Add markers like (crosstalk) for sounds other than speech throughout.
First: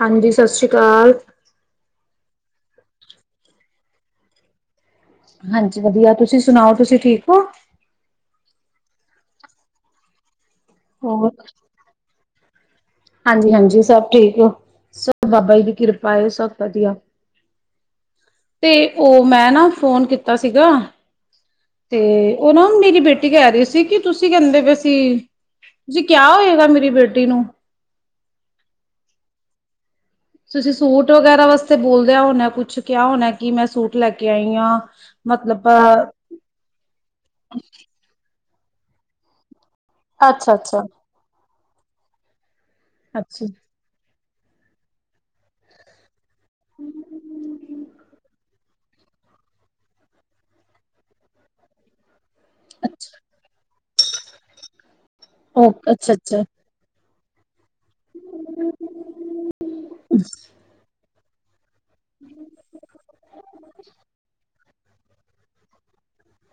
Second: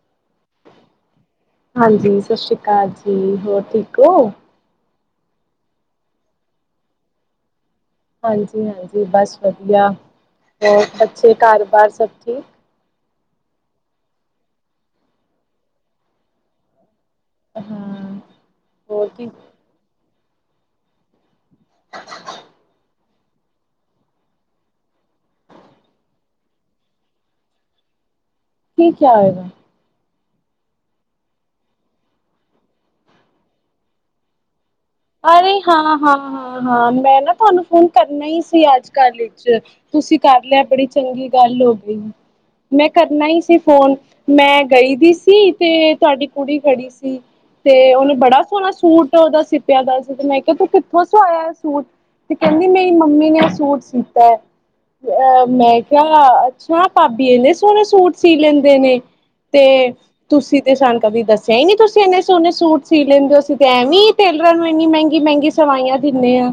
ਹਾਂਜੀ, ਸਤਿ ਸ਼੍ਰੀ ਅਕਾਲ। ਹਾਂਜੀ ਸਤਿ ਸ੍ਰੀ ਅਕਾਲ ਜੀ ਹੋਰ ਠੀਕ ਹੋ? ਹਾਂਜੀ ਵਧੀਆ, ਤੁਸੀਂ ਸੁਣਾਓ, ਤੁਸੀਂ ਠੀਕ ਹੋ? ਹਾਂਜੀ-ਹਾਂਜੀ, ਬਸ ਵਧੀਆ। ਹੋਰ ਬੱਚੇ, ਘਰ-ਬਾਰ ਸਭ ਠੀਕ। ਹਾਂਜੀ ਹਾਂਜੀ ਸਭ ਠੀਕ ਹੋ,। ਸਭ ਬਾਬਾ ਜੀ ਦੀ ਕਿਰਪਾ ਏ ਸਭ ਵਧੀਆ। ਹਾਂ ਤੇ ਹੋਰ ਉਹ ਕੀ ਮੈਂ ਨਾ ਫੋਨ ਕੀਤ- ਕੀਤਾ ਸੀਗਾ। ਤੇ ਉਹ ਨਾ ਮੇਰੀ ਬੇਟ- ਤੇ ਕਹਿ ਰਹੀ ਸੀ, ਕਿ ਤੁਸੀਂ ਕਹਿੰਦੇ ਪਏ ਸੀ। ਜੀ ਕਿਆ ਹੋਏਗਾ, ਮੇਰੀ ਬੇਟੀ ਨੂੰ ਕੀ ਕਿਆ ਹੋਏਗਾ। ਤੁਸੀਂ ਸੂਟ- ਵਗੈਰਾ ਵਾਸਤੇ ਬੋਲਿਆ ਹੋਣਾ ਕੁਛ ਕਿਹਾ ਹੋਣਾ ਕਿ ਮੈਂ ਸੂਟ ਲੈ ਕੇ ਆਈ ਆਂ। ਅਰੇ ਹਾਂ- ਹਾਂ -ਹਾਂ- ਹਾਂ ਮੈਂ ਨਾ ਤੁਹਾਨੂੰ ਫੋਨ ਕਰਨਾ ਈ ਸੀ। ਜੀ ਅੱਜ-ਕੱਲ੍ਹ 'ਵਿਚ ਤੁਸੀਂ ਕਰ ਲਿਆ ਅੱਛਾ-ਅੱਛਾ। ਬੜੀ ਚੰਗੀ ਗੱਲ ਹੋ (unintelligible) ਮੈਂ ਕਰਨਾ ਈ ਅੱਛਾ ਸੀ ਅੱਛਾ ਫੋਨ। ਮੈਂ ਗਈ ਦੀ ਸੀ ਤੇ ਤੁਆਡੀ- ਕੁੜੀ ਖੜੀ ਸੀ, ਤੇ ਓਨੇ ਬੜਾ ਸੋਹਣਾ ਸੂ- ਸੂਟ ਓਦਾ ਸਿਪ- ਪਿਆ ਦਾ ਸੀ ਤੇ ਮੈਂ ਕਿਹਾ ਤੂੰ ਕਿੱਥੋਂ ਸਵਾਇਆ ਏ ਸੂਟ? ਤੇ ਕਹਿੰਦੀ ਮੇਰੀ ਅੱਛਾ, ਮੰਮੀ ਨੇ ਏ ਸੂਟ- ਸੀਤਾ ਏ। ਅ ਓ ਮੈਂ ਕਿਆ ਅੱਛਾ-ਅੱਛਾ ਅੱਛਾ। ਭਾਬੀ ਏਨੇ ਸ ਸੋਹਣੇ ਸੂਟ ਸੀ ਲੈਂਦੇ ਨੇ, ਤੇ ਤੁਸੀਂ ਤੇ ਸਾਨੂੰ ਕਦੀ ਦੱਸ ਸਿਆ ਨਹੀਂ ਤੁਸੀਂ- ਸੋਨੇ ਸੋਹਣੇ ਸੂਟ ਸੀ ਲੈਂਦੇ। ਅਸੀ ਤੇ ਐਵੇਂ ਟੇ- ਇੰਨੀ ਮਹਿੰਗੀ ਮਹਿੰਗੀ ਸਵਾਈਆਂ ਦਿੰਦੇ ਆਂ।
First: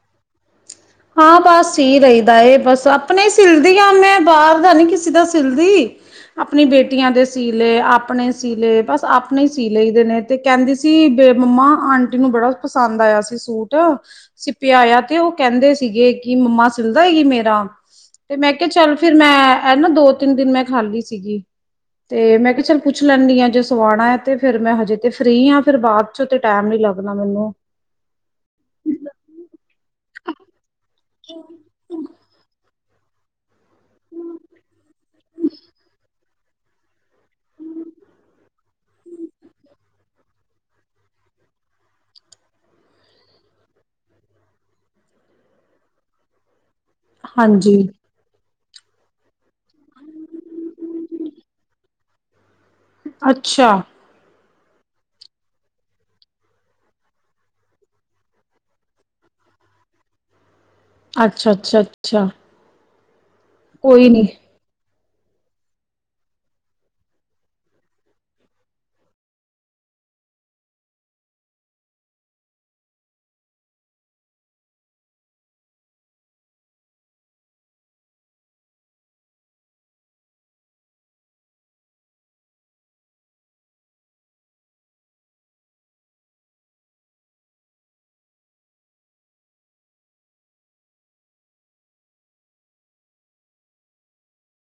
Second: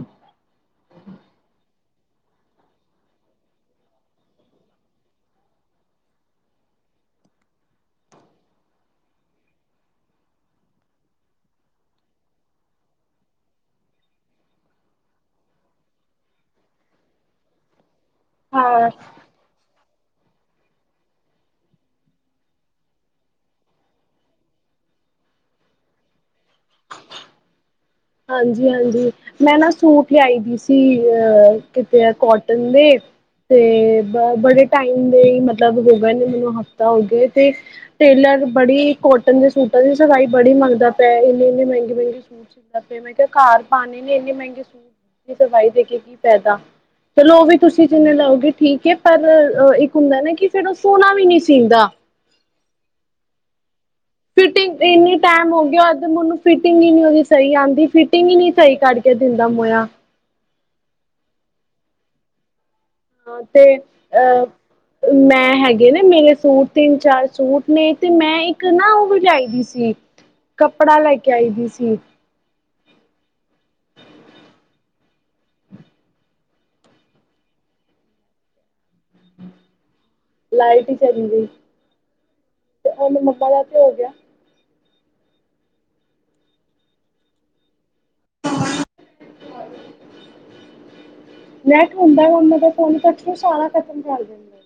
ਹਾਂ ਬਸ ਸੀ ਲਈਦਾ ਏ। ਬਸ ਆਪਣੇ ਈ ਸਿਲਦੀ ਆ ਮੈਂ ਬਾਹਰ ਦਾ ਨੀ ਕਿਸੇ ਦਾ ਸਿਲਦੀ। ਆਪਣੀ ਬੇਟੀਆਂ ਦੇ ਸੀ ਲਏ, ਆਪਣੇ ਸੀ ਲਏ, ਬਸ ਆਪਣੇ ਈ ਸੀ ਲਈਦੇ ਨੇ। ਤੇ ਕਹਿੰਦੀ ਸੀ ਬੇ ਮੰਮਾ ਆਂਟੀ ਨੂੰ ਬੜਾ ਪਸੰਦ ਆਇਆ ਸੀ ਸੂਟ। ਸਿਪ ਆਇਆ ਤੇ ਉਹ ਕਹਿੰਦੇ -ਸ ਸੀਗੇ ਕਿ ਮੰਮਾ ਸਿਲ ਦਏਗੀ ਮੇਰਾ? ਤੇ ਮੈਂ ਕਿਹਾ ਹਾਂ ਚੱਲ ਫਿਰ ਮੈਂ ਨਾ ਏ ਦੋ- ਤਿੰਨ ਦਿਨ ਮੈਂ ਖਾਲੀ ਸੀਗੀ ਤੇ ਮੈਂ ਕਿਹਾ ਚੱਲ ਪੁੱਛ ਲੈਂਣੀ ਆਂ ਜੇ ਸਵਾਣਾ ਏ ਤੇ ਫਿਰ ਮੈਂ ਹਜੇ ਤੇ ਫ੍ਰੀ ਆਂ ਫਿਰ ਬਾਅਦ' ਚ ਤੇ ਟੈਮ ਨੀ ਲੱਗਣਾ ਮਿਨੂੰ। ਹਾਂਜੀ ਹਾਂਜੀ ਤੇ ਅ ਕਿਤੇ ਆ ਕੋਟਨ- ਤੇ ਬੜੇ ਟਾਈਮ ਦੇ ਮਤਲਬ ਹੋਨ ਮੈਨੂੰ ਹਫ਼ਤਾ ਹੋ ਗ ਤੇ ਟੇਲਰ ਬੜੀ ਕੋਟਨ ਦੇ ਸੂਟਾਂ ਦੀ ਸਵਾਈ ਬੜੀ ਮੰਗਦਾ ਪਿਆ ਇਨੇ ਇਨੇ ਮਹਿੰਗੇ ਮਹਿੰਗੇ ਸੂਟ ਸੀ। ਮੈਂ ਕਿਹਾ ਘਰ ਪਾਉਂਣੀ ਨ ਇੰਨੀ ਮਹਿੰਗੀ ਸੂਟ ਸਵਾਈ ਦੇ ਕੇ ਕੀ ਫੈਦਾ? ਚਲੋ ਉਹ ਵੀ ਤੁਸੀਂ ਹਾਂਜੀ ਜਿੰਨੇ ਲਓਗੇ? ਠੀਕ ਹੈ ਪਰ ਇੱਕ ਹੁੰਦਾ ਨਾ ਕਿ ਫੇਿਰ ਉਹ ਸੋਹਣਾ ਵੀ ਨਹੀਂੀ ਸੀਂਦਾ। ਅੱਛਾ। ਫਿਟਿੰਗ ਇੰਨੀ ਟਾਈਮ ਹੋ ਮਨੂੰ ਫਿਟਿੰਗ ਹੀ ਨੀ ਉਹਦੀ ਸਹੀ ਆਉਂਦੀ ਫਿਟਿੰਗ ਹੀ ਨੀ ਸਹੀ ਕਰਕੇ ਦਿੰਦਾ ਮੋਇਆ ਅੱਛਾ ਅੱਛਾ ਅੱਛਾ। ਹਾਂ ਤੇ ਕੋਈ ਨੀ ਅਹ। ਮੈਂ ਹੈਗੇ ਨਾ ਮੇਰੇ ਸੂਟ ਤਿੰਨ ਚਾਰ ਸੂਟ ਨੇ ਤੇ ਮੈਂ ਇੱਕ ਨਾ ਉਹ ਲਿਆਈ ਦੀ ਸੀ ਕੱਪੜਾ ਲੈ ਕੇ ਆਈ ਦੀ ਸੀ। ਲਾਈਟ ਹੀ ਚੱਲ ਗਈ ਤੇ ਉਹ ਮੰਮਾ ਦਾ ਤੇ ਹੋ ਗਿਆ। ਨੈਟ ਹੁੰਦਾ ਹੈ ਉਹਨਾਂ ਦਾ ਫੋਨ ਕ ਰੂ ਸਾਰਾ ਖਤਮ ਕਰ ਦਿੰਦਾ।